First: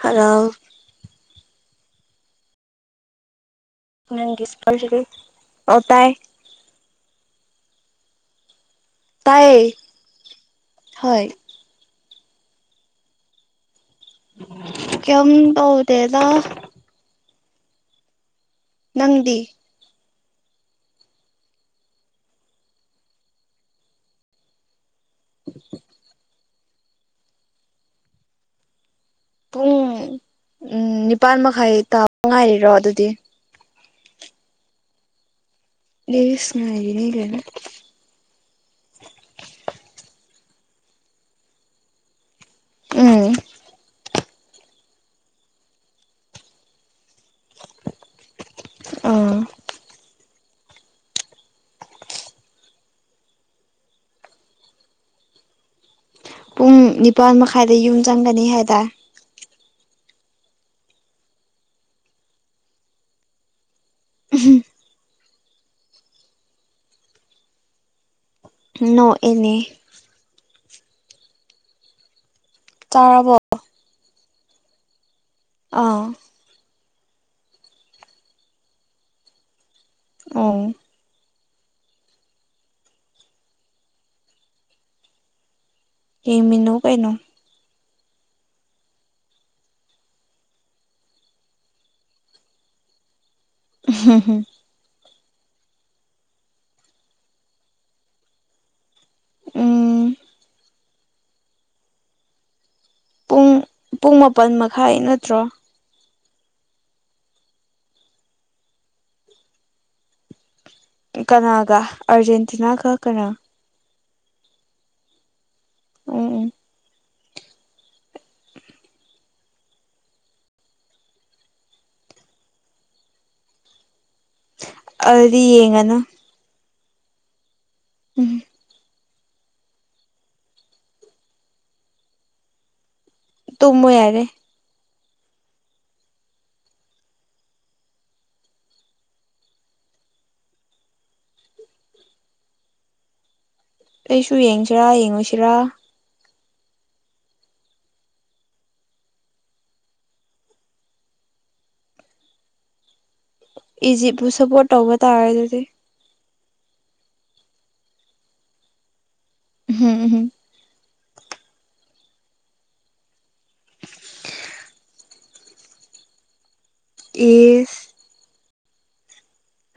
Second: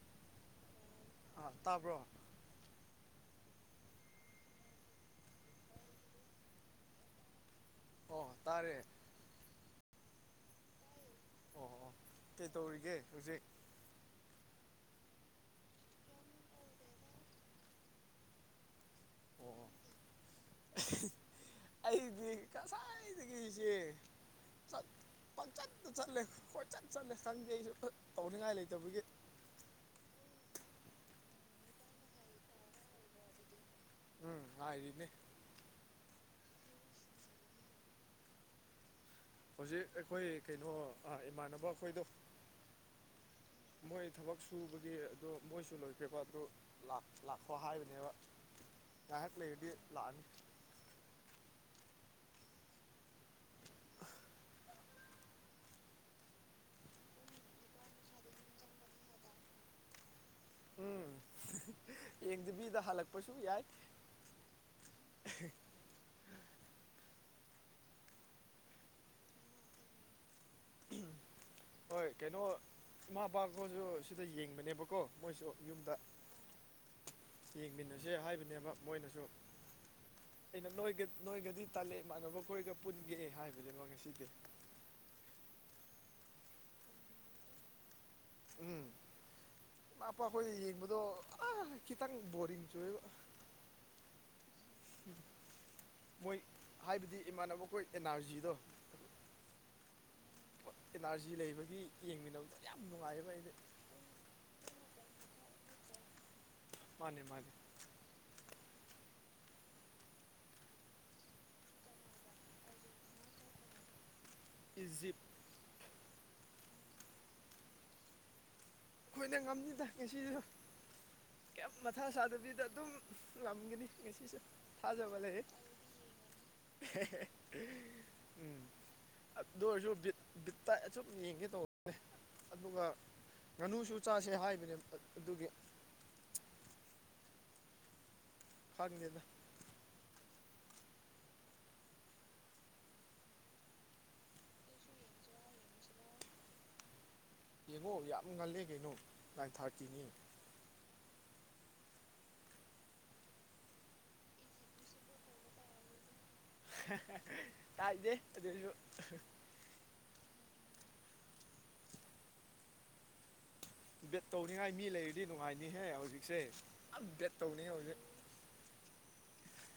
ꯍꯥꯂꯧ ꯑꯥ ꯇꯥꯕ꯭ꯔꯣ? ꯅꯪꯒꯤ ꯁ꯭ꯄꯤꯀꯔꯁꯤꯗꯤ ꯑꯣ ꯇꯥꯥꯏ ꯑꯣ ꯇꯥꯔꯦ ꯇꯥꯏꯌꯦ ꯍꯣꯏ ꯑꯣ ꯑꯣ ꯀꯩꯇꯧꯔꯤꯒꯦ ꯍꯧꯖꯤꯛ? [unintelligible] ꯀ꯭ꯌꯝ ꯇꯧꯗꯦꯗ ꯅꯪꯗꯤ? ꯑꯣ ꯑꯣ [unintelligible] ꯑꯩꯗꯤ ꯉꯁꯥꯏꯗꯒꯤꯁꯦ ꯆꯠ ꯄꯡꯆꯠꯇ ꯆꯠꯂꯦ ꯀꯣꯏꯆꯠ ꯆꯠꯂꯦ ꯆꯪꯗꯦ ꯑꯩꯁꯨ [unintelligible] ꯇꯧꯅꯤꯉꯥꯏ ꯂꯩꯇꯕꯒꯤ ꯄꯨꯡ ꯎꯝ ꯅꯤꯄꯟ ꯃꯈꯥꯏ ꯇꯥꯕ ꯉꯥꯏꯔꯤꯔꯣ ꯑꯗꯨꯗꯤ? ꯎꯝ ꯉꯥꯏꯔꯤꯕꯅꯦ ꯏꯁ ꯉꯥꯏꯔꯤꯅꯤ ꯀꯥꯏꯅ ꯍꯧꯖꯤꯛ ꯑꯩꯈꯣꯏ ꯀꯩꯅꯣ ꯏꯃꯥꯟꯅꯕ ꯈꯣꯏꯗꯣ ꯎꯝ ꯃꯣꯏ ꯊꯕꯛ ꯁꯨꯕꯒꯤ ꯑꯗꯣ ꯃꯣꯏꯁꯨ ꯂꯣꯏꯈ꯭ꯔꯦꯕ ꯑꯗꯨ ꯂꯥꯛ ꯂꯥꯛꯄꯥ ꯍꯥꯏꯕꯅꯦꯕ ꯉꯥꯏꯍꯥꯛ ꯑꯥ ꯂꯩꯔꯗꯤ ꯂꯥꯛꯑꯅꯤ [inaudible] ꯎꯝ ꯅꯤꯄꯥꯜ ꯃꯈꯥꯏꯗ ꯌꯨꯝ ꯆꯪꯒꯅꯤ ꯍꯥꯏꯗꯥꯏ ꯎꯝ ꯌꯦꯡꯗꯕꯤꯗ ꯍꯜꯂꯛꯄꯁꯨ ꯌꯥꯏ ꯅꯣꯛꯑꯦꯅꯦ ꯍꯣꯏ ꯀꯩꯅꯣ ꯆꯥꯔꯕꯣ ꯏꯃꯥꯄꯥ ꯈꯣꯏꯁꯨ ꯁꯤꯗ ꯌꯦꯡꯕꯅꯦꯕꯀꯣ ꯃꯣꯏꯁꯨ ꯌꯨꯝꯗ ꯑꯥ ꯌꯦꯡꯃꯤꯟꯅꯁꯦ ꯍꯥꯏꯕꯅꯦꯕ ꯃꯣꯏꯅꯁꯨ ꯑꯣ ꯑꯩꯅ ꯅꯣꯏꯒ ꯅꯣꯏꯒꯗꯤ ꯇꯜꯂꯦ ꯏꯃꯥꯟꯅꯕ ꯈꯈꯣꯏꯒ ꯄꯨꯟꯒꯦ ꯍꯥꯏꯕꯅꯦꯕ ꯉꯁꯤꯗꯤ ꯌꯦꯡꯃꯤꯟꯅꯧ ꯀꯩꯅꯣ ꯎꯝ ꯏꯃꯥꯄꯥꯈꯣꯏ ꯌꯦꯡꯕꯗꯣ ꯑ ꯈꯤꯇꯪ ꯕꯣꯔꯤꯡ ꯆꯨꯑꯦꯕ [inaudible] [unintelligible] ꯃꯣꯏ ꯍꯥꯏꯕꯗꯤ ꯏꯃꯥꯟꯅꯕꯈꯣꯏ ꯑꯦꯅꯥꯔꯖꯤꯗꯣ ꯎꯝ ꯑꯦꯅꯔꯖꯤ ꯂꯩꯕꯒꯤ ꯌꯦꯡꯃꯤꯟꯅꯕꯗꯣ ꯌꯥꯝ ꯅꯨꯡꯉꯥꯏꯌꯦꯕ ꯄꯨꯡ ꯑꯩꯩꯗꯤ ꯄꯨꯡ ꯃꯥꯄꯜ ꯃꯈꯥꯏ ꯅꯠꯇ꯭ꯔꯣ ꯃꯥꯅꯦ ꯃꯥꯅꯦ ꯀꯅꯥꯒ ꯑꯥꯔꯖꯦꯟꯇꯤꯅꯥꯒ ꯀꯅꯥ ꯏꯖꯤꯞ ꯎꯝ ꯎꯝ ꯑꯩꯈꯣꯏꯅ ꯉꯝꯅꯤꯗꯥ ꯉꯁꯤꯁꯨ ꯀꯌꯩꯝ ꯃꯊꯥ ꯁꯥꯗꯕꯤꯗ ꯑꯗꯨꯝ ꯉꯝꯒꯅꯤ ꯉꯁꯤꯁꯨ ꯊꯥꯖꯕ ꯂꯩ ꯑꯗꯨꯗꯤ ꯌꯦꯡꯉꯅꯨ [unintelligible] ꯎꯝ ꯎꯝ ꯑꯗꯨ ꯑꯣꯏꯔꯁꯨ ꯕꯤꯠ ꯕꯤꯠꯇꯥ ꯑꯁꯨꯝ ꯌꯦꯡꯒꯦ ꯇꯧꯕꯅꯦ ꯑꯗꯨꯒ ꯇꯨꯝꯃꯣ ꯉꯥꯅꯨꯁꯨ ꯌꯥꯔꯦ ꯆꯥꯁꯦ ꯍꯥꯏꯕꯅꯦ ꯑꯗꯨꯒꯤ ꯈꯪꯗꯦꯗꯥ ꯑꯩꯁꯨ ꯌꯦꯡꯁꯤꯔꯥ ꯌꯦꯡꯉꯣꯏꯁꯤꯔꯥ ꯌꯦꯡꯉꯣ ꯌꯥꯝ ꯉꯜꯂꯦ ꯀꯩꯅꯣ ꯅꯥꯏꯟ ꯊꯥꯔꯇꯤꯅꯤ ꯏꯖꯤꯞꯄꯨ ꯁꯞꯄꯣꯔꯠ ꯇꯧꯕ ꯇꯥꯔꯦ ꯑꯗꯨꯗꯤ [unintelligible] ꯀꯥꯏꯗꯦ ꯑꯗꯨꯁꯨ [unintelligible] ꯕꯦꯠ ꯇꯧꯅꯤꯡꯉꯥꯏ ꯃꯤ ꯂꯩꯔꯗꯤ ꯅꯨꯡꯉꯥꯏꯅꯤꯍꯦ ꯍꯧꯖꯤꯛꯁꯦ ꯌꯥꯝ ꯕꯦꯠ ꯇꯧꯅꯤꯉꯦ ꯏꯁ ꯍꯧꯖꯤꯛ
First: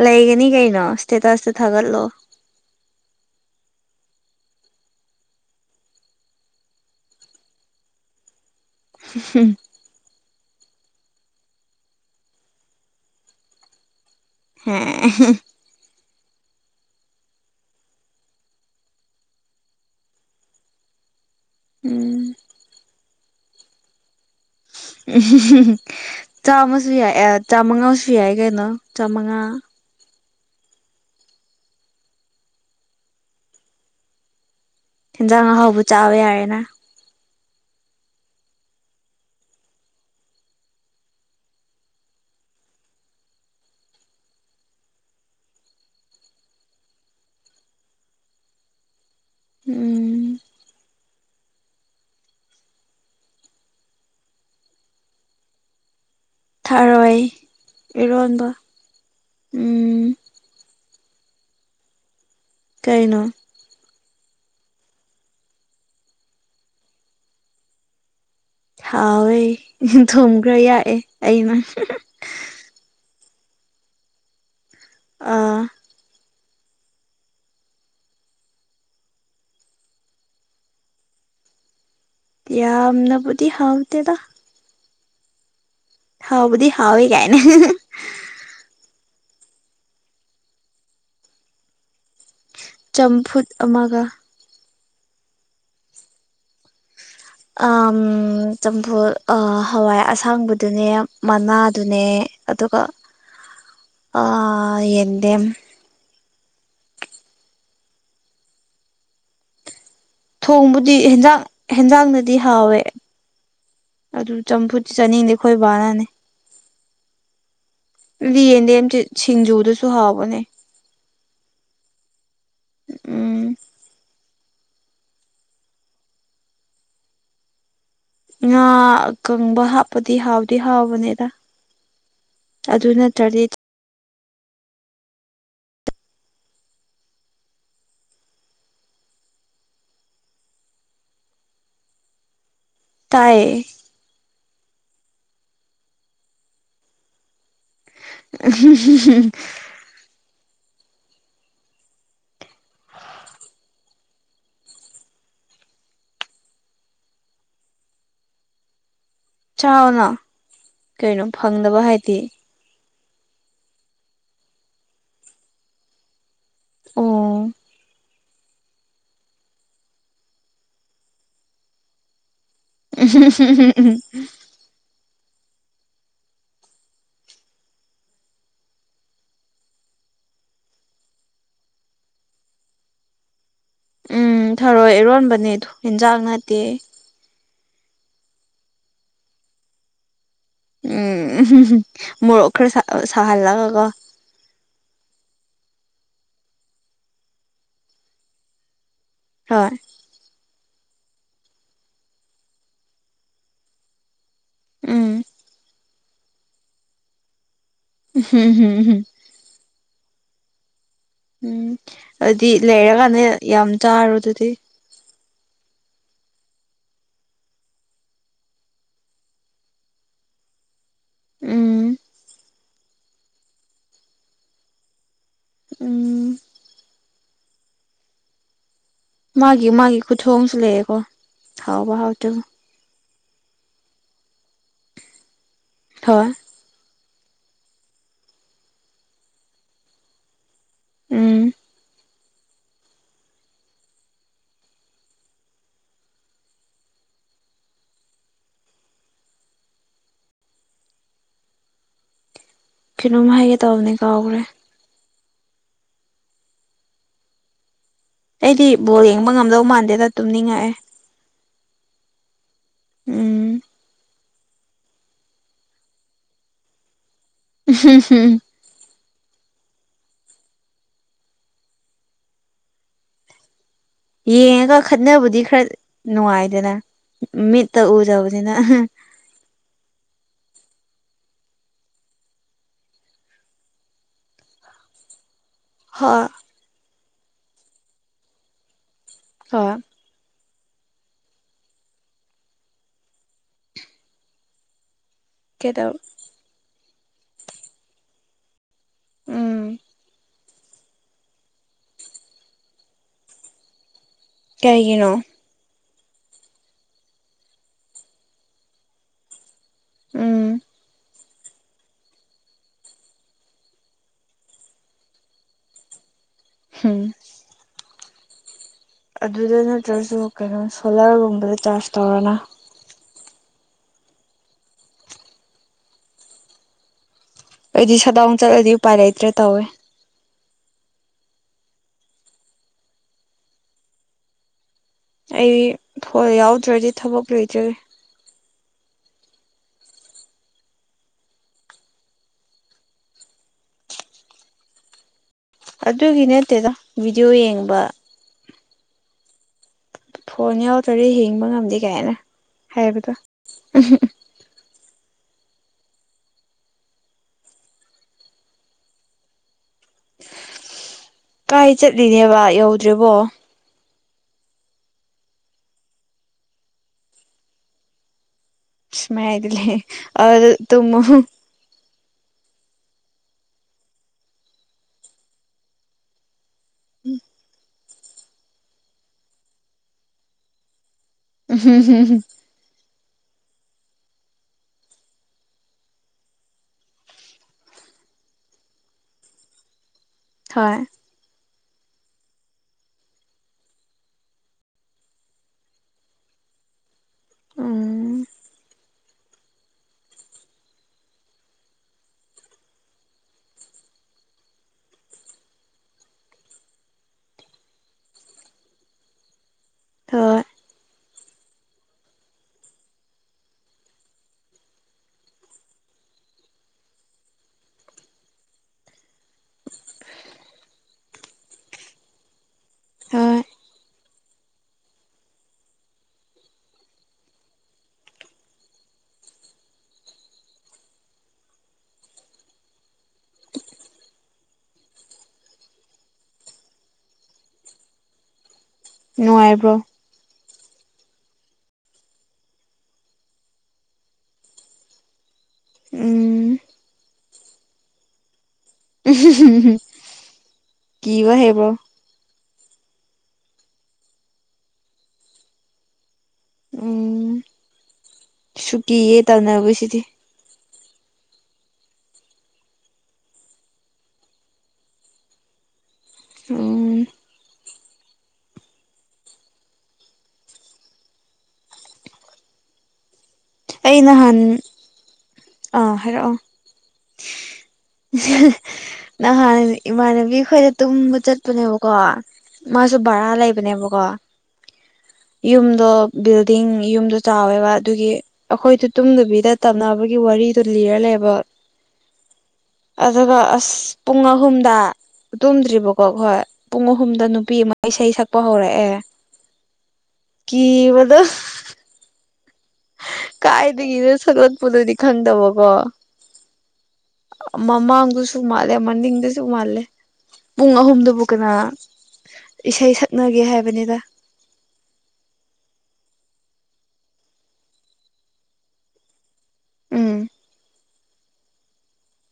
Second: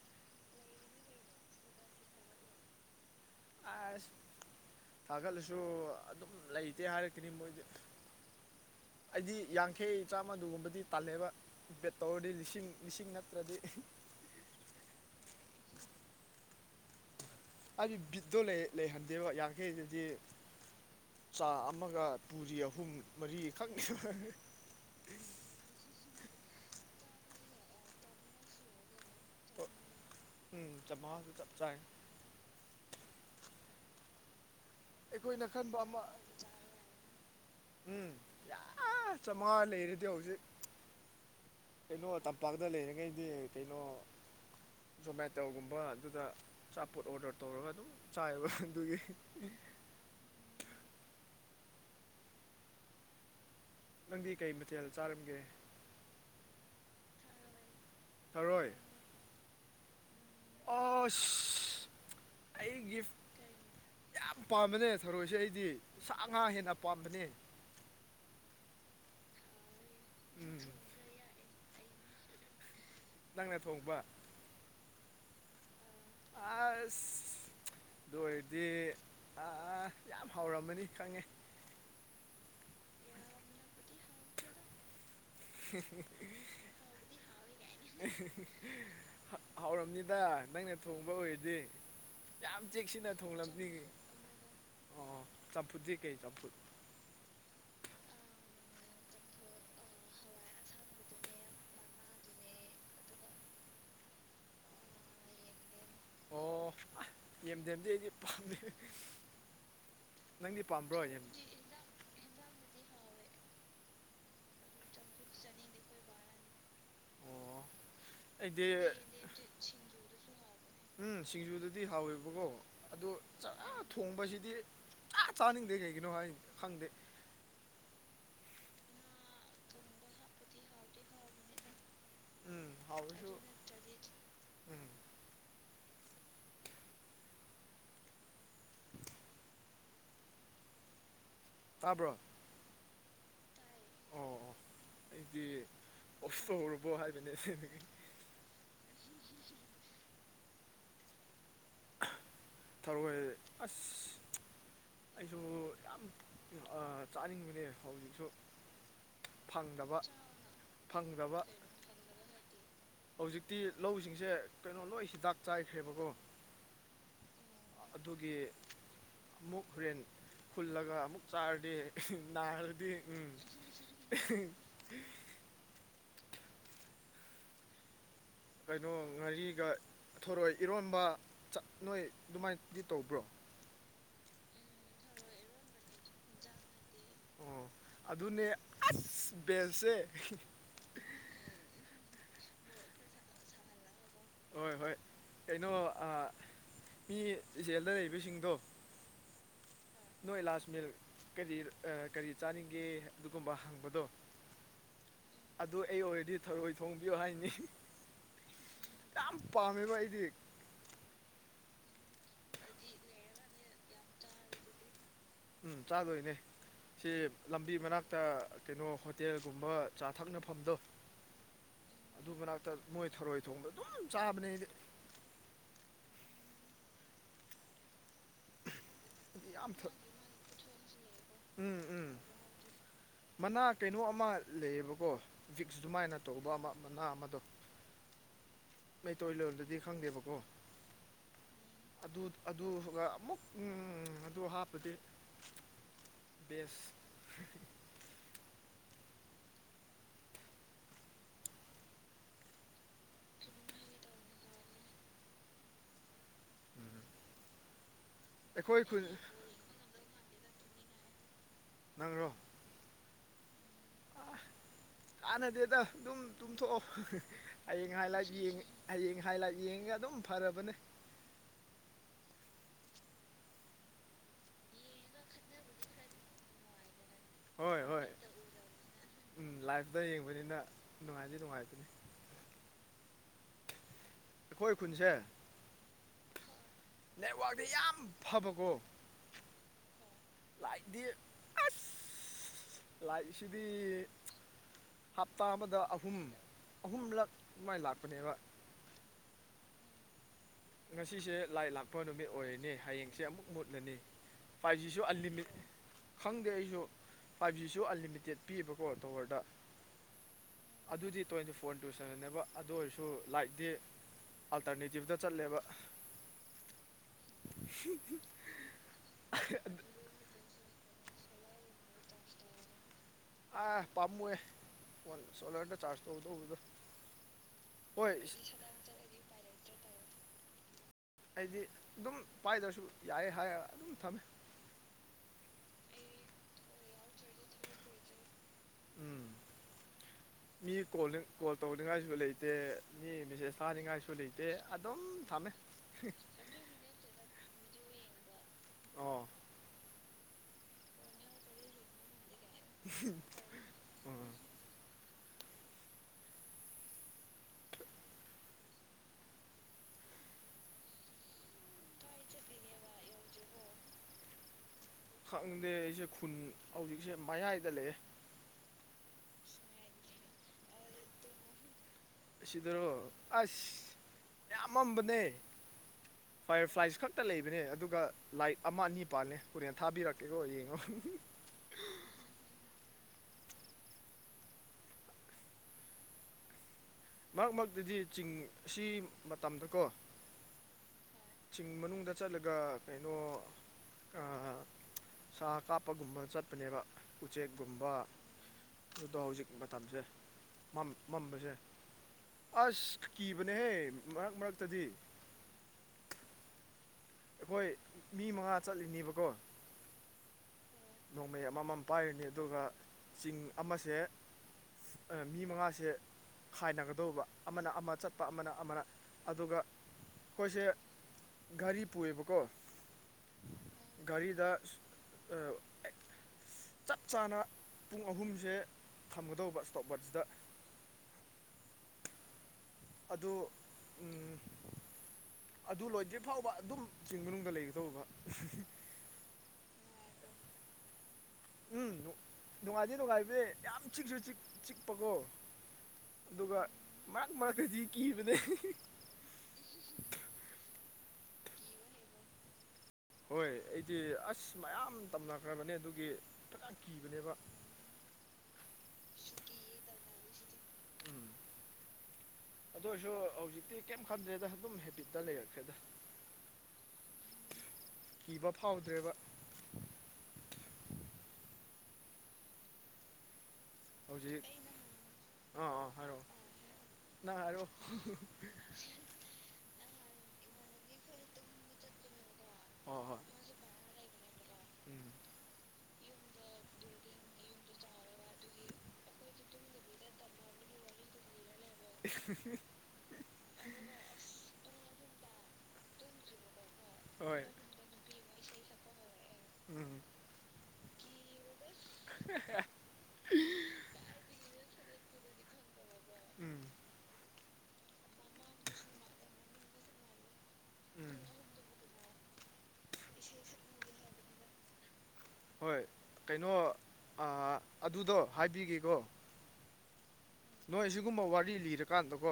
ꯂꯩꯒꯅꯤ ꯀꯩꯅꯣ ꯁ꯭ꯇꯦꯇꯁꯇ ꯊꯥꯒꯠꯂꯣ ꯑꯁ ꯊꯥꯒꯠꯂꯁꯨ ꯑꯗꯨꯝ ꯂꯩꯇꯦ ꯍꯥꯏꯔꯛꯀꯅꯤ ꯃꯣꯏꯗꯤ ꯑꯩꯗꯤ ꯌꯥꯡ ꯈꯩ ꯆꯥꯝꯃꯗꯨꯒꯨꯝꯕꯗꯤ ꯇꯜꯂꯦꯕ ꯄꯦꯠ ꯇꯧꯔꯗꯤ ꯂꯤꯁꯤꯡ ꯂꯤꯁꯤꯡ ꯅꯠꯇ꯭ꯔꯗꯤ [unintelligible] ꯍꯥꯏꯗꯤ ꯕꯤꯠꯇꯣ ꯂꯩ ꯂꯩꯍꯟꯗꯦꯕ ꯌꯥꯡꯈꯩꯗꯨꯗꯤ ꯆꯥ ꯑꯃꯒ ꯄꯨꯔꯤ ꯑꯍꯨꯝ ꯃꯔꯤꯈꯛꯅꯤ [unintelligible] ꯆꯥꯝꯃꯁꯨ ꯌꯥꯏ ꯆꯥꯃꯉꯥꯁꯨ ꯌꯥꯏ ꯀꯩꯅꯣ ꯆꯥꯝꯃꯉꯥ ꯎꯝ ꯆꯥ ꯃꯉꯥ ꯆꯞ ꯆꯥꯏ ꯑꯩꯈꯣꯏꯅ ꯍꯦꯟꯖꯥꯡ ꯈꯟꯕ ꯑꯍꯥꯎꯕ ꯑꯃ ꯆꯥꯕ ꯌꯥꯔꯦꯅ ꯎꯝ ꯌꯥ ꯆꯝꯃꯉꯥ ꯂꯩꯔꯗꯤ ꯍꯧꯖꯤꯛ ꯀꯩꯅꯣ ꯇꯝꯄꯥꯛꯇ ꯂꯩꯔꯤꯉꯩꯗꯤ ꯀꯩꯅꯣ ꯖꯣꯃꯦꯇꯣꯒꯨꯝꯕ ꯑꯗꯨꯗ ꯑꯆꯥꯄꯣꯠ ꯑꯣꯔꯗꯔ ꯇꯧꯔꯒ ꯑꯗꯨꯝ ꯆꯥꯏꯑꯦꯕ ꯑꯗꯨꯒꯤ ꯎꯝ ꯅꯪꯗꯤ ꯀꯩ ꯃꯊꯦꯜ ꯆꯥꯔꯝꯒꯦ꯫ ꯊꯥꯔꯣꯏ ꯏꯔꯣꯟꯕ ꯊꯔꯣꯏ ꯎꯝ ꯑꯣ ꯑꯩ ꯒꯤꯐ ꯀꯩꯅꯣ ꯌꯥꯝ ꯄꯥꯝꯕꯅꯦ ꯊꯔꯣꯏꯁꯦ ꯑꯩꯗꯤ ꯁꯥ ꯉꯥ ꯍꯦꯟꯅ ꯄꯥꯝꯕꯅꯦ꯫ ꯊꯥꯎꯋꯦ ꯊꯨꯝꯈ꯭ꯔ ꯎꯝ ꯌꯥꯛꯑꯦ ꯑꯩꯅ ꯅꯪꯅ ꯊꯣꯡꯕ ꯑꯥ ꯑꯁ ꯑꯗꯨ ꯑꯣꯏꯔꯗꯤ ꯑ ꯌꯥꯝ ꯍꯥꯎꯔꯝꯃꯅꯤ ꯈꯪꯉꯦ꯫ ꯌꯥꯝꯅꯕꯨꯗꯤ ꯍꯥꯎ ꯇꯗꯥ [unintelligible] ꯍꯥꯎꯕꯨꯙꯗꯤ ꯍꯥꯎꯋꯦ ꯀꯥꯏꯅꯦ꯫ ꯍꯥꯎꯔꯝꯅꯤꯗ ꯅꯪꯅ ꯊꯣꯡꯕ ꯑꯣꯏꯔꯗꯤ ꯌꯥꯝ ꯎꯆꯦꯛꯁꯤꯅ ꯊꯣꯡ ꯆꯝꯐꯨꯠ ꯂꯝꯗꯤꯒꯤ ꯑꯃꯒ ꯑꯣ ꯆꯝꯐꯨꯠꯗꯤ ꯀꯩ ꯆꯝꯐꯨꯠ ꯆꯝꯐꯨꯜ ꯍꯋꯥꯏ ꯑꯁꯥꯡꯕꯗꯨꯅꯦ ꯃꯅꯥꯗꯨꯅꯦ꯫ ꯑꯗꯨꯒ [inaudible] ꯌꯦꯗꯦꯝ ꯑꯣ ꯌꯥꯝꯦꯝꯗꯦꯝꯗꯤ ꯑꯩꯗꯤ ꯄꯥꯝꯗꯦ꯫ ꯅꯪꯗꯤ ꯊꯣꯡꯕꯨꯗꯤ ꯄꯥꯝꯕ꯭ꯔꯣ ꯌꯥꯝ ꯍꯟꯖꯥꯡ ꯍꯦꯟꯖꯥꯡꯅꯗꯤ ꯍꯥꯎꯋꯦ ꯑꯗꯨ ꯆꯝꯐꯨꯠꯇ ꯆꯥꯅꯤꯡꯗꯦ ꯑꯩꯈꯣꯏ ꯕꯥꯅꯅꯤ꯫ ꯑꯣ ꯑꯩꯗꯤ ꯂꯟꯗꯦ ꯁꯤꯡꯖꯨꯗꯁꯨ ꯍꯥꯎꯕꯅꯦ꯫ ꯍꯥꯎꯕꯅꯦ ꯎꯝ ꯁꯤꯡꯖꯨꯗꯗꯤ ꯍꯥꯎꯋꯦꯕꯀꯣ ꯑꯗꯨꯗꯣ ꯎꯝ ꯆꯔꯥ ꯊꯣꯡꯕꯁꯤꯗꯤ꯫ ꯇꯥ ꯆꯥꯅꯤꯡꯗꯦ ꯀꯩꯒꯤꯅꯣ ꯍꯥꯏ ꯈꯪꯗꯦ꯫ ꯉꯥ ꯀꯪꯕ ꯍꯥꯞꯄꯗꯤ ꯍꯥꯎꯗꯤ ꯍꯥꯎꯕꯅꯤꯗ ꯎꯝ ꯑꯗꯨ ꯍꯥꯎꯔꯁꯨ ꯅꯠꯇ꯭ꯔꯗꯤ ꯎꯝ ꯇꯥꯕ꯭ꯔꯣ ꯇꯥꯏꯌꯦ꯫ ꯑꯣ ꯑꯣ ꯑꯩꯗꯤ ꯀꯣꯁꯇ ꯑꯣꯏꯔꯕꯣ ꯍꯥꯏꯕꯅꯦ ꯁꯤꯦ ꯅ [inaudible] ꯊꯧꯔꯑꯣꯏ ꯑꯁ ꯑꯩꯁꯨ ꯌꯥꯝ ꯆꯥꯅꯤꯡꯕꯅꯦ ꯍꯧꯖꯤꯛꯁꯨ ꯐꯪꯗꯕ ꯆꯥꯎꯅ ꯀꯩꯅꯣ ꯐꯪꯗꯕ꯫ ꯍꯥꯏꯗꯤ ꯍꯧꯖꯤꯛꯇꯤ ꯂꯧꯁꯤꯡꯁꯦ ꯀꯩꯅꯣ ꯂꯣꯏ ꯍꯤꯗꯥꯛ ꯆꯥꯏꯈ꯭ꯔꯦꯕꯀꯣ ꯑꯣ ꯑꯗꯨꯒꯤ ꯑꯃꯨꯛ ꯍꯣꯔꯦꯟ ꯐꯨꯜꯂꯒ ꯑꯃꯨꯛ ꯆꯥꯔꯗꯤ ꯅꯥꯈ꯭ꯔ [inaudible] ꯀꯩꯅꯣ ꯉꯥꯔꯤꯒ ꯊꯣꯔꯣꯏ ꯏꯔꯣꯟꯝꯕ ꯆꯠꯅꯣꯏ ꯑꯗꯨꯃꯥꯏꯅꯗꯤ ꯇꯧꯕ꯭ꯔꯣ ꯎꯝ ꯊꯔꯣꯏ ꯏꯔꯣꯟꯕꯅꯦꯗ ꯍꯤꯟꯖꯥꯛ ꯅꯠꯇꯦ꯫ ꯑꯣ ꯑꯗꯨꯅꯦ ꯑꯁ ꯕꯦꯁꯁꯦ꯫ ꯎꯝ ꯃꯣꯔꯣꯛ ꯈꯔ ꯁꯍꯜꯂꯒꯀꯣ ꯍꯣꯏ ꯍꯣꯏ ꯀꯩꯅꯣ ꯃꯤ ꯏꯆꯦꯜꯗ ꯂꯩꯕꯁꯤꯡꯗꯣ ꯍꯣꯏ ꯅꯣꯏ ꯏꯂꯥꯖ ꯃꯤꯜ ꯀꯔꯤ ꯀꯔꯤ ꯆꯥꯅꯤꯡꯒꯦ ꯑꯗꯨꯒꯨꯝꯕ ꯍꯪꯕꯗꯣ ꯎꯝ ꯑꯗꯨ ꯑꯩ ꯑꯣꯏꯔꯗꯤ ꯊꯔꯣꯏ ꯊꯣꯡꯕꯤꯌꯣ ꯍꯥꯏꯅꯤ꯫ ꯍꯝ ꯍꯝꯝ ꯌꯥꯝ ꯄꯥꯝꯃꯦꯕ ꯑꯩꯗꯤ꯫ ꯎꯝ ꯑꯗꯨꯗꯤ ꯂꯩꯔꯀꯥꯟꯗ ꯌꯥꯝ ꯆꯥꯔꯣ ꯑꯗꯨꯗꯤ ꯎꯝ ꯆꯥꯗꯣꯏꯅꯦ꯫ ꯁꯤ ꯂꯝꯕꯤ ꯃꯅꯥꯛꯇ ꯀꯩꯅꯣ ꯍꯣꯇꯦꯜꯒꯨꯝꯕ ꯆꯥ ꯊꯛꯅꯐꯝꯗꯣ ꯎꯝ ꯑꯗꯨ ꯃꯅꯥꯛꯇ ꯃꯣꯏ ꯊꯔꯣꯏ ꯊꯣꯡꯕ ꯑꯗꯨꯝ ꯆꯥꯕꯅꯦ ꯎꯝ ꯑꯩꯗꯤ ꯃꯥꯒꯤ ꯌꯥꯝ ꯊ ꯃꯥꯒꯤ ꯈꯨꯊꯣꯡꯁꯨ ꯂꯩꯦꯀꯣ ꯎꯝ ꯍꯥꯎꯕ ꯎꯝ ꯍꯥꯎꯇꯕ ꯃꯅꯥ ꯀꯩꯅꯣ ꯑꯃ ꯂꯩꯌꯦꯕꯀꯣ ꯕꯤꯛꯁ ꯑꯗꯨꯃꯥꯏꯅ ꯍꯣꯏ ꯇꯧꯕ ꯑꯃ ꯃꯅꯥ ꯑꯃꯗꯣ ꯃꯩꯇꯩ ꯂꯣꯟꯗꯗꯤ ꯈꯪꯗꯦꯕꯀꯣ ꯎꯝ ꯑꯗꯨꯒ ꯑꯃꯨꯛ ꯑꯗꯨ ꯍꯥꯞꯄꯗꯤ ꯦꯁ ꯀꯩꯅꯣꯝ ꯍꯥꯏꯒꯦ ꯇꯧꯕꯅꯦ ꯀꯥꯎꯈ꯭ꯔꯦ ꯎꯝ ꯑꯩꯗꯤ ꯕꯣꯜ ꯌꯦꯡꯕ ꯉꯝꯗꯧ ꯃꯥꯟꯗꯦꯗ ꯇꯨꯝꯅꯤꯡꯉꯛꯑꯦ ꯅꯪꯔꯣ ꯎꯝ ꯑ ꯀꯥꯟꯅꯗꯦꯗ ꯑꯗꯨꯝ ꯇꯨꯝꯊꯣꯛꯑꯣ ꯍꯌꯦꯡ ꯍꯥꯏ ꯂꯥꯏꯁꯨ ꯌꯦꯡꯉꯤ ꯍꯌꯦꯡ ꯍꯥꯏ ꯂ ꯌꯦꯡꯉꯒ ꯑꯗꯨꯝ ꯐꯔꯕꯅꯦ ꯌꯦꯡꯉꯒ ꯈꯠꯕꯨꯗꯤ ꯈꯔ ꯅꯨꯡꯉꯥꯏꯗꯅ ꯍꯣꯏ ꯃꯤꯠꯇ ꯍꯣꯏ ꯎꯖꯕꯅꯤꯅ ꯎꯝ ꯂꯥꯏꯐꯇ ꯌꯦꯡꯕꯅꯤꯅ ꯅꯨꯡꯉꯥꯏꯗꯤ ꯅꯨꯡꯉꯥꯏꯇꯅꯤ ꯑꯩꯈꯣꯏ ꯈꯨꯟꯁꯦ ꯍꯣꯏ ꯅꯦꯠꯋꯥꯛꯇ ꯌꯥꯝ ꯐꯕꯀꯣ ꯑ ꯂꯥꯏꯗꯤ ꯑꯁ ꯂꯥꯏꯁꯤꯗꯤ ꯍꯞꯇꯥ ꯑꯃꯗ ꯀꯩꯗꯧ ꯑꯍꯨꯝ ꯑꯍꯨꯝꯂꯛ ꯑꯗꯨꯃꯥꯏꯅ ꯂꯥꯛꯄꯅꯦꯕ ꯎꯝ ꯉꯁꯤꯁꯦ ꯂꯥꯏ ꯂꯥꯛꯄ ꯅꯨꯃꯤꯠ ꯑꯣꯏꯔꯤꯅꯤ ꯍꯌꯦꯡꯁꯦ ꯑꯃꯨꯛ ꯃꯨꯠꯂꯅꯤ ꯐꯥꯏꯖꯤꯁꯨ ꯀꯩꯒꯤꯅꯣ ꯑꯟꯂꯤꯃꯤꯠ ꯈꯪꯗꯦ ꯑꯩꯁꯨ ꯐꯥꯏꯚ ꯖꯤꯁꯨ ꯑꯟꯂꯤꯃꯤꯇꯦꯠ ꯄꯤꯌꯦꯕꯀꯣ ꯇꯋꯔꯗ ꯎꯝ ꯑꯗꯨꯗꯤ ꯇ꯭ꯋꯦꯟꯇꯤ ꯐꯣꯔ ꯇꯨ ꯁꯕꯟꯅꯦꯕ ꯑꯗꯨ ꯑꯣꯏꯔꯁꯨ ꯂꯥꯏꯤ ꯑꯜꯇꯔꯅꯦꯇꯤꯞꯇ ꯆꯠꯂꯦꯕ ꯎꯝ [inaudible] ꯑꯗꯨꯗ ꯅꯠꯇ꯭ꯔꯁꯨ ꯀꯩꯅꯣ ꯁꯣꯂꯥꯔꯒꯨꯝꯕꯗ ꯆꯥꯔꯖ ꯇꯧꯔꯅ ꯑ ꯄꯥꯝꯃꯨꯍꯦ ꯁꯣꯂꯣꯟꯇ ꯆꯥꯔꯖ ꯇꯧꯗꯣꯧꯕꯗꯣ ꯑꯩꯗꯤ ꯁꯗꯥꯎ ꯆꯠꯂꯗꯤ ꯎꯄꯥꯏ ꯂꯩꯇ꯭ꯔꯦ ꯇꯧꯋꯦ ꯑꯩꯗꯤ ꯑꯗꯨꯝ ꯄꯥꯏꯗ꯭ꯔꯁꯨ ꯌꯥꯏ ꯍꯥꯏꯔꯒ ꯑꯗꯨꯝ ꯊꯝꯃꯦ ꯑꯩ ꯌꯥꯎꯗ꯭ꯔꯗꯤ ꯊꯕꯛ ꯂꯩꯣꯏꯖꯔꯤ ꯎꯝ ꯃꯤ ꯀꯣꯜ ꯀꯣꯜ ꯇꯧꯅꯤꯡꯉꯥꯏꯁꯨ ꯂꯩꯇꯦ ꯃꯤ ꯃꯦꯁꯦꯁ ꯊꯥꯅꯤꯡꯉꯥꯏꯁꯨ ꯂꯩꯇꯦ ꯑꯗꯨꯝ ꯁꯝꯅꯩ ꯑꯗꯨꯒꯤ ꯅꯠꯇꯦꯗ ꯚꯤꯗꯤꯑꯣ ꯌꯦꯡꯕ ꯑꯣꯥ ꯐꯣꯟ ꯌꯥꯎꯗꯔꯦ ꯍꯤꯡꯕ ꯉꯝꯗꯦ ꯀꯥꯏꯅ ꯍꯥꯏꯕꯗꯣ ꯎꯝ ꯎꯝ ꯀꯥꯏ ꯆꯠꯂꯤꯅꯦꯕ ꯌꯧꯗ꯭ꯔꯦꯕꯣ ꯈꯪꯗꯦ ꯑꯩꯁꯦ ꯈꯨꯟ ꯍꯧꯖꯤꯛꯁꯦ ꯃꯌꯥꯏꯗ ꯂꯩꯑꯦ ꯀꯃꯥꯏ ꯍꯥꯏꯗꯂ ꯇꯃ ꯑꯁꯤꯗꯔꯣ ꯑꯁ ꯌꯥꯝꯃꯝꯕꯅꯦ ꯐꯌꯔ ꯐ꯭ꯂꯥꯏꯁ ꯈꯛꯇ ꯂꯩꯕꯅꯦ ꯑꯗꯨꯒ ꯂꯥꯏꯠ ꯑꯃ ꯑꯅꯤ ꯄꯥꯜꯂꯦ ꯍꯣꯔꯦꯟ ꯊꯥꯕꯤꯔꯛꯀꯦꯀꯣ ꯌꯦꯡꯉꯣ ꯎꯝ ꯍꯝ ꯃꯔꯛ ꯃꯔꯛꯇꯗꯤ ꯆꯤꯡ ꯑꯁꯤ ꯃꯇꯝꯗ ꯀꯣ ꯍꯣꯏ ꯆꯤꯡ ꯃꯅꯨꯡꯗ ꯆꯠꯂꯒ ꯀꯩꯅꯣ ꯑꯥ ꯁꯥ ꯀꯥꯞꯄꯒꯨꯝꯕ ꯆꯠꯄꯅꯦꯕ ꯎꯆꯦꯛꯒꯨꯝꯕ ꯎꯝ ꯑꯗꯨꯗꯣ ꯍꯧꯖꯤꯛ ꯃꯇꯝꯁꯦ ꯃꯝ ꯃꯝꯕꯁꯦ ꯑꯁ ꯀꯤꯕꯅꯦꯍꯦ ꯃꯔꯛ ꯃꯔꯛꯇꯗꯤ ꯑꯩꯈꯣꯏ ꯃꯤ ꯃꯉꯥ ꯆꯠꯂꯤꯅꯦꯕꯀꯣ ꯊꯣꯏ ꯅꯣꯡꯃꯩ ꯑꯃꯃꯝ ꯄꯥꯏꯔꯅꯤ ꯑꯗꯨꯒ ꯆꯤꯡ ꯑꯃꯁꯦ ꯑ ꯃꯤ ꯃꯉꯥꯁꯦ ꯈꯥꯏꯅꯒꯗꯧꯕ ꯑꯃꯅ ꯑꯃ ꯆꯠꯄ ꯑꯃꯅ ꯑꯃꯔꯛ ꯑꯗꯨꯒ ꯑꯩꯈꯣꯏꯁꯦ ꯒꯥꯔꯤ ꯄꯨꯑꯦꯕꯀꯣ ꯍꯣꯏ ꯒꯥꯔꯤꯗ ꯑ ꯆꯞ ꯆꯥꯅ ꯄꯨꯡ ꯑꯍꯨꯝꯁꯦ ꯊꯝꯒꯗꯧꯕ ꯏꯁꯇꯣꯞ ꯋꯠꯁꯗ ꯑꯗꯨ ꯎꯝ ꯑꯗꯨ ꯂꯣꯏꯗ꯭ꯔꯤꯐꯥꯎꯕ ꯑꯗꯨꯝ ꯆꯤꯡ ꯃꯅꯨꯡꯗ ꯂꯩꯒꯗꯧꯕ ꯅꯨꯡꯉꯥꯏꯕ꯭ꯔꯣ ꯎꯝ ꯅꯨꯡꯉꯥꯏꯗꯤ ꯅꯨꯡꯉꯥꯏꯕꯅꯦ ꯌꯥꯝ ꯆꯤꯛꯁꯨ ꯆꯤꯛ ꯆꯤꯛꯄꯀꯣ ꯎꯝ ꯑꯗꯨꯒ ꯃꯔꯛ ꯃꯔꯛꯇꯗꯤ ꯀꯤꯕꯅꯦ ꯀꯤꯕ ꯍꯩꯕ꯭ꯔꯣ ꯍꯣꯏ ꯑꯩꯗꯤ ꯑꯁ ꯃꯌꯥꯝ ꯇꯝꯅꯈ꯭ꯔꯕꯅꯦ ꯑꯗꯨꯒꯤ ꯐꯖ ꯀꯤꯕꯅꯦꯕ ꯎꯝ ꯁꯨꯀꯤꯌꯦ ꯇꯧꯅꯕꯁꯤꯗꯤ ꯎꯝ ꯑꯗꯨ ꯑꯣꯏꯔꯁꯨ ꯍꯧꯖꯤꯛꯇꯤ ꯀꯩꯝ ꯈꯟꯗ꯭ꯔꯦꯗ ꯑꯗꯨꯝ ꯍꯦꯕꯤꯠꯇ ꯂꯩꯔꯛꯈ꯭ꯔꯦꯗ ꯑꯣ ꯀꯤꯕ ꯐꯥꯎꯗ꯭ꯔꯦꯕ ꯑꯩ ꯅꯍꯥꯟ ꯍꯧꯖꯤꯛ ꯑꯥ ꯍꯥꯏꯔꯛꯑꯣ ꯅꯪ ꯍꯥꯏꯔꯣ ꯅꯍꯥꯟ ꯏꯃꯥꯟꯅꯕꯤ ꯈꯣꯏꯗ ꯇꯨꯝꯕ ꯆꯠꯄꯅꯦꯕꯀꯣ ꯃꯥꯁꯨ ꯍꯣꯏ ꯍꯣꯏ ꯚꯔꯥ ꯂꯩꯕꯅꯦꯕꯀꯣ ꯎꯝ ꯌꯨꯝꯗꯣ ꯕꯤꯜꯗꯤꯡ ꯌꯨꯝꯗꯣ ꯆꯥꯎꯋꯦꯕ ꯑꯗꯨꯒꯤ ꯑꯩꯈꯣꯏꯗꯨ ꯇꯨꯝꯗꯕꯤꯗ ꯇꯝꯅꯕꯒꯤ ꯋꯥꯔꯤꯗꯣ ꯂꯤꯔ ꯂꯩꯕ [inaudible] ꯑꯗꯨꯒ ꯑꯁ ꯄꯨꯡ ꯑꯍꯨꯝꯗ ꯇꯨꯝꯗ꯭ꯔꯤꯕꯀꯣ ꯑꯈꯣꯏ ꯄꯨꯡ ꯑꯍꯨꯝꯗ ꯍꯣꯏ ꯅꯨꯄꯤ ꯑꯃ ꯏꯁꯩ ꯁꯛꯄ ꯍꯧꯔꯛꯑꯦ ꯎꯝ ꯀꯤꯕꯗꫭ [unintelligible] ꯑꯥꯏꯗꯒꯤꯅꯣ ꯁꯛꯂꯣꯠꯄꯗꯨꯗꯤ ꯈꯡꯗꯕꯀꯣ ꯎꯝ ꯃꯃꯥꯡꯗꯁꯨ ꯃꯥꯜꯂꯦ ꯃꯅꯤꯡꯗꯁꯨ ꯃꯥꯜꯂꯦ ꯄꯨꯡ ꯎꯝ ꯑꯍꯨꯝꯗꯕꯨ ꯀꯅꯥ ꯏꯁꯩ ꯁꯛꯅꯒꯦ ꯍꯥꯏꯕꯅꯤꯗ ꯍꯣꯏ ꯀꯩꯅꯣ ꯑꯥ ꯑꯗꯨꯗꯣ ꯍꯥꯏꯕꯤꯒꯦꯀꯣ ꯎꯝ ꯅꯣꯏ ꯁꯤꯒꯨꯝꯕ ꯋꯥꯔꯤ ꯂꯤꯔꯀꯥꯟꯗꯀꯣ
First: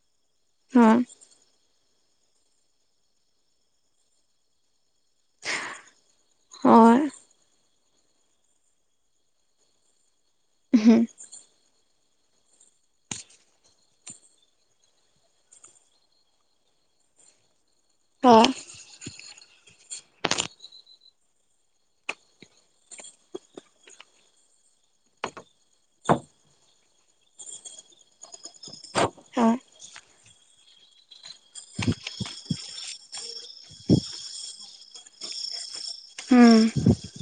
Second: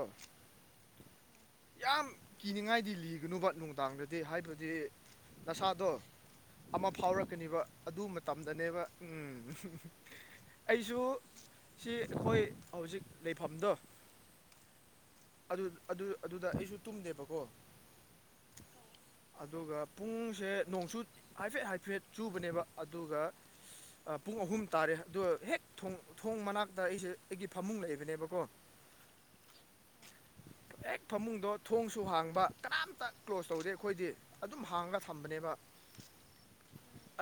ꯍꯥ ꯌꯥꯝ ꯀꯤꯅꯤꯡꯉꯥꯏꯗꯤ ꯂꯤꯒꯅꯨꯕ ꯅꯨꯡꯗꯥꯡꯗꯗꯤ ꯍꯥꯏꯕꯗꯤ ꯅꯁꯥꯗꯣ ꯑꯃ ꯍꯣꯏ ꯐꯥꯎꯔꯛꯀꯅꯤꯕ ꯑꯗꯨ ꯃꯇꯝꯗꯅꯦꯕ ꯎꯝ ꯑꯩꯁꯨ ꯎꯝ ꯁꯤ ꯑꯩꯈꯣꯏ ꯍꯧꯖꯤꯛ ꯂꯩꯐꯝꯗꯣ ꯑꯗꯨꯠ ꯑꯗꯨ ꯑꯗꯨꯗ ꯑꯩꯁꯨ ꯇꯨꯝꯗꯦꯕꯀꯣ ꯑꯥ ꯑꯗꯨꯒ ꯄꯨꯡꯁꯦ ꯅꯣꯡꯆꯨꯠ ꯍꯥꯏꯐꯦꯠ ꯍꯥꯏꯐꯦꯠ ꯆꯨꯕꯅꯦꯕ ꯑꯗꯨꯒ ꯑ ꯄꯨꯡ ꯑꯍꯨꯝ ꯇꯥꯔꯦ ꯑꯗꯨ ꯍꯦꯛ ꯊꯣꯡ ꯊꯣꯡ ꯃꯅꯥꯛꯇ ꯑꯩꯁꯦ ꯑꯩꯒꯤ ꯐꯃꯨꯡ ꯂꯩꯕꯅꯦꯕꯀꯣ ꯍꯣꯏ ꯍꯦꯛ ꯐꯃꯨꯡꯗꯣ ꯊꯣꯡꯁꯨ ꯍꯥꯡꯕ ꯀꯅꯥꯝꯇ ꯀ꯭ꯂꯣꯖ ꯇꯧꯗꯦ ꯑꯩꯈꯣꯏꯗꯤ ꯑꯗꯨꯝ ꯍꯥꯡꯔꯒ ꯊꯝꯕꯅꯦꯕ ꯎꯝ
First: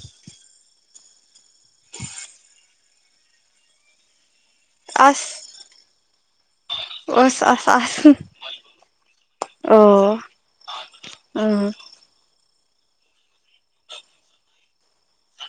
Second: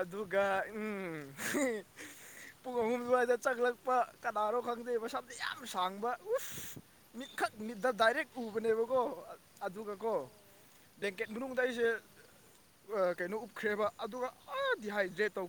ꯑꯗꯨꯒ ꯎꯝ [unintelligible] ꯄꯨꯡ ꯑꯍꯨꯝ ꯑꯗꯨꯋꯥꯏꯗ ꯆꯛꯂꯛꯄ ꯀꯅꯥꯅꯣ ꯈꯪꯗꯦ ꯑꯁ ꯃꯁꯝꯗꯤ ꯌꯥꯝ ꯁꯥꯡꯕ ꯎꯁ ꯑꯁ ꯃꯤꯈꯥ ꯑꯁ ꯃꯤꯠꯇ ꯥ ꯑꯁ ꯗꯥꯏꯔꯦꯛ ꯎ ꯎꯅꯦꯕꯀꯣ ꯑꯗꯨꯒ ꯀꯣ ꯑꯣ ꯕꯦꯡꯀꯦꯠ ꯃꯅꯨꯡꯗ ꯎꯝ ꯑꯩꯁꯦ ꯀꯩꯅꯣ ꯎꯞꯈ꯭ꯔꯦꯕ ꯑꯗꯨꯒ ꯑ ꯗꯤ ꯍꯥꯏꯗ꯭ꯔꯦꯠ ꯇꯧ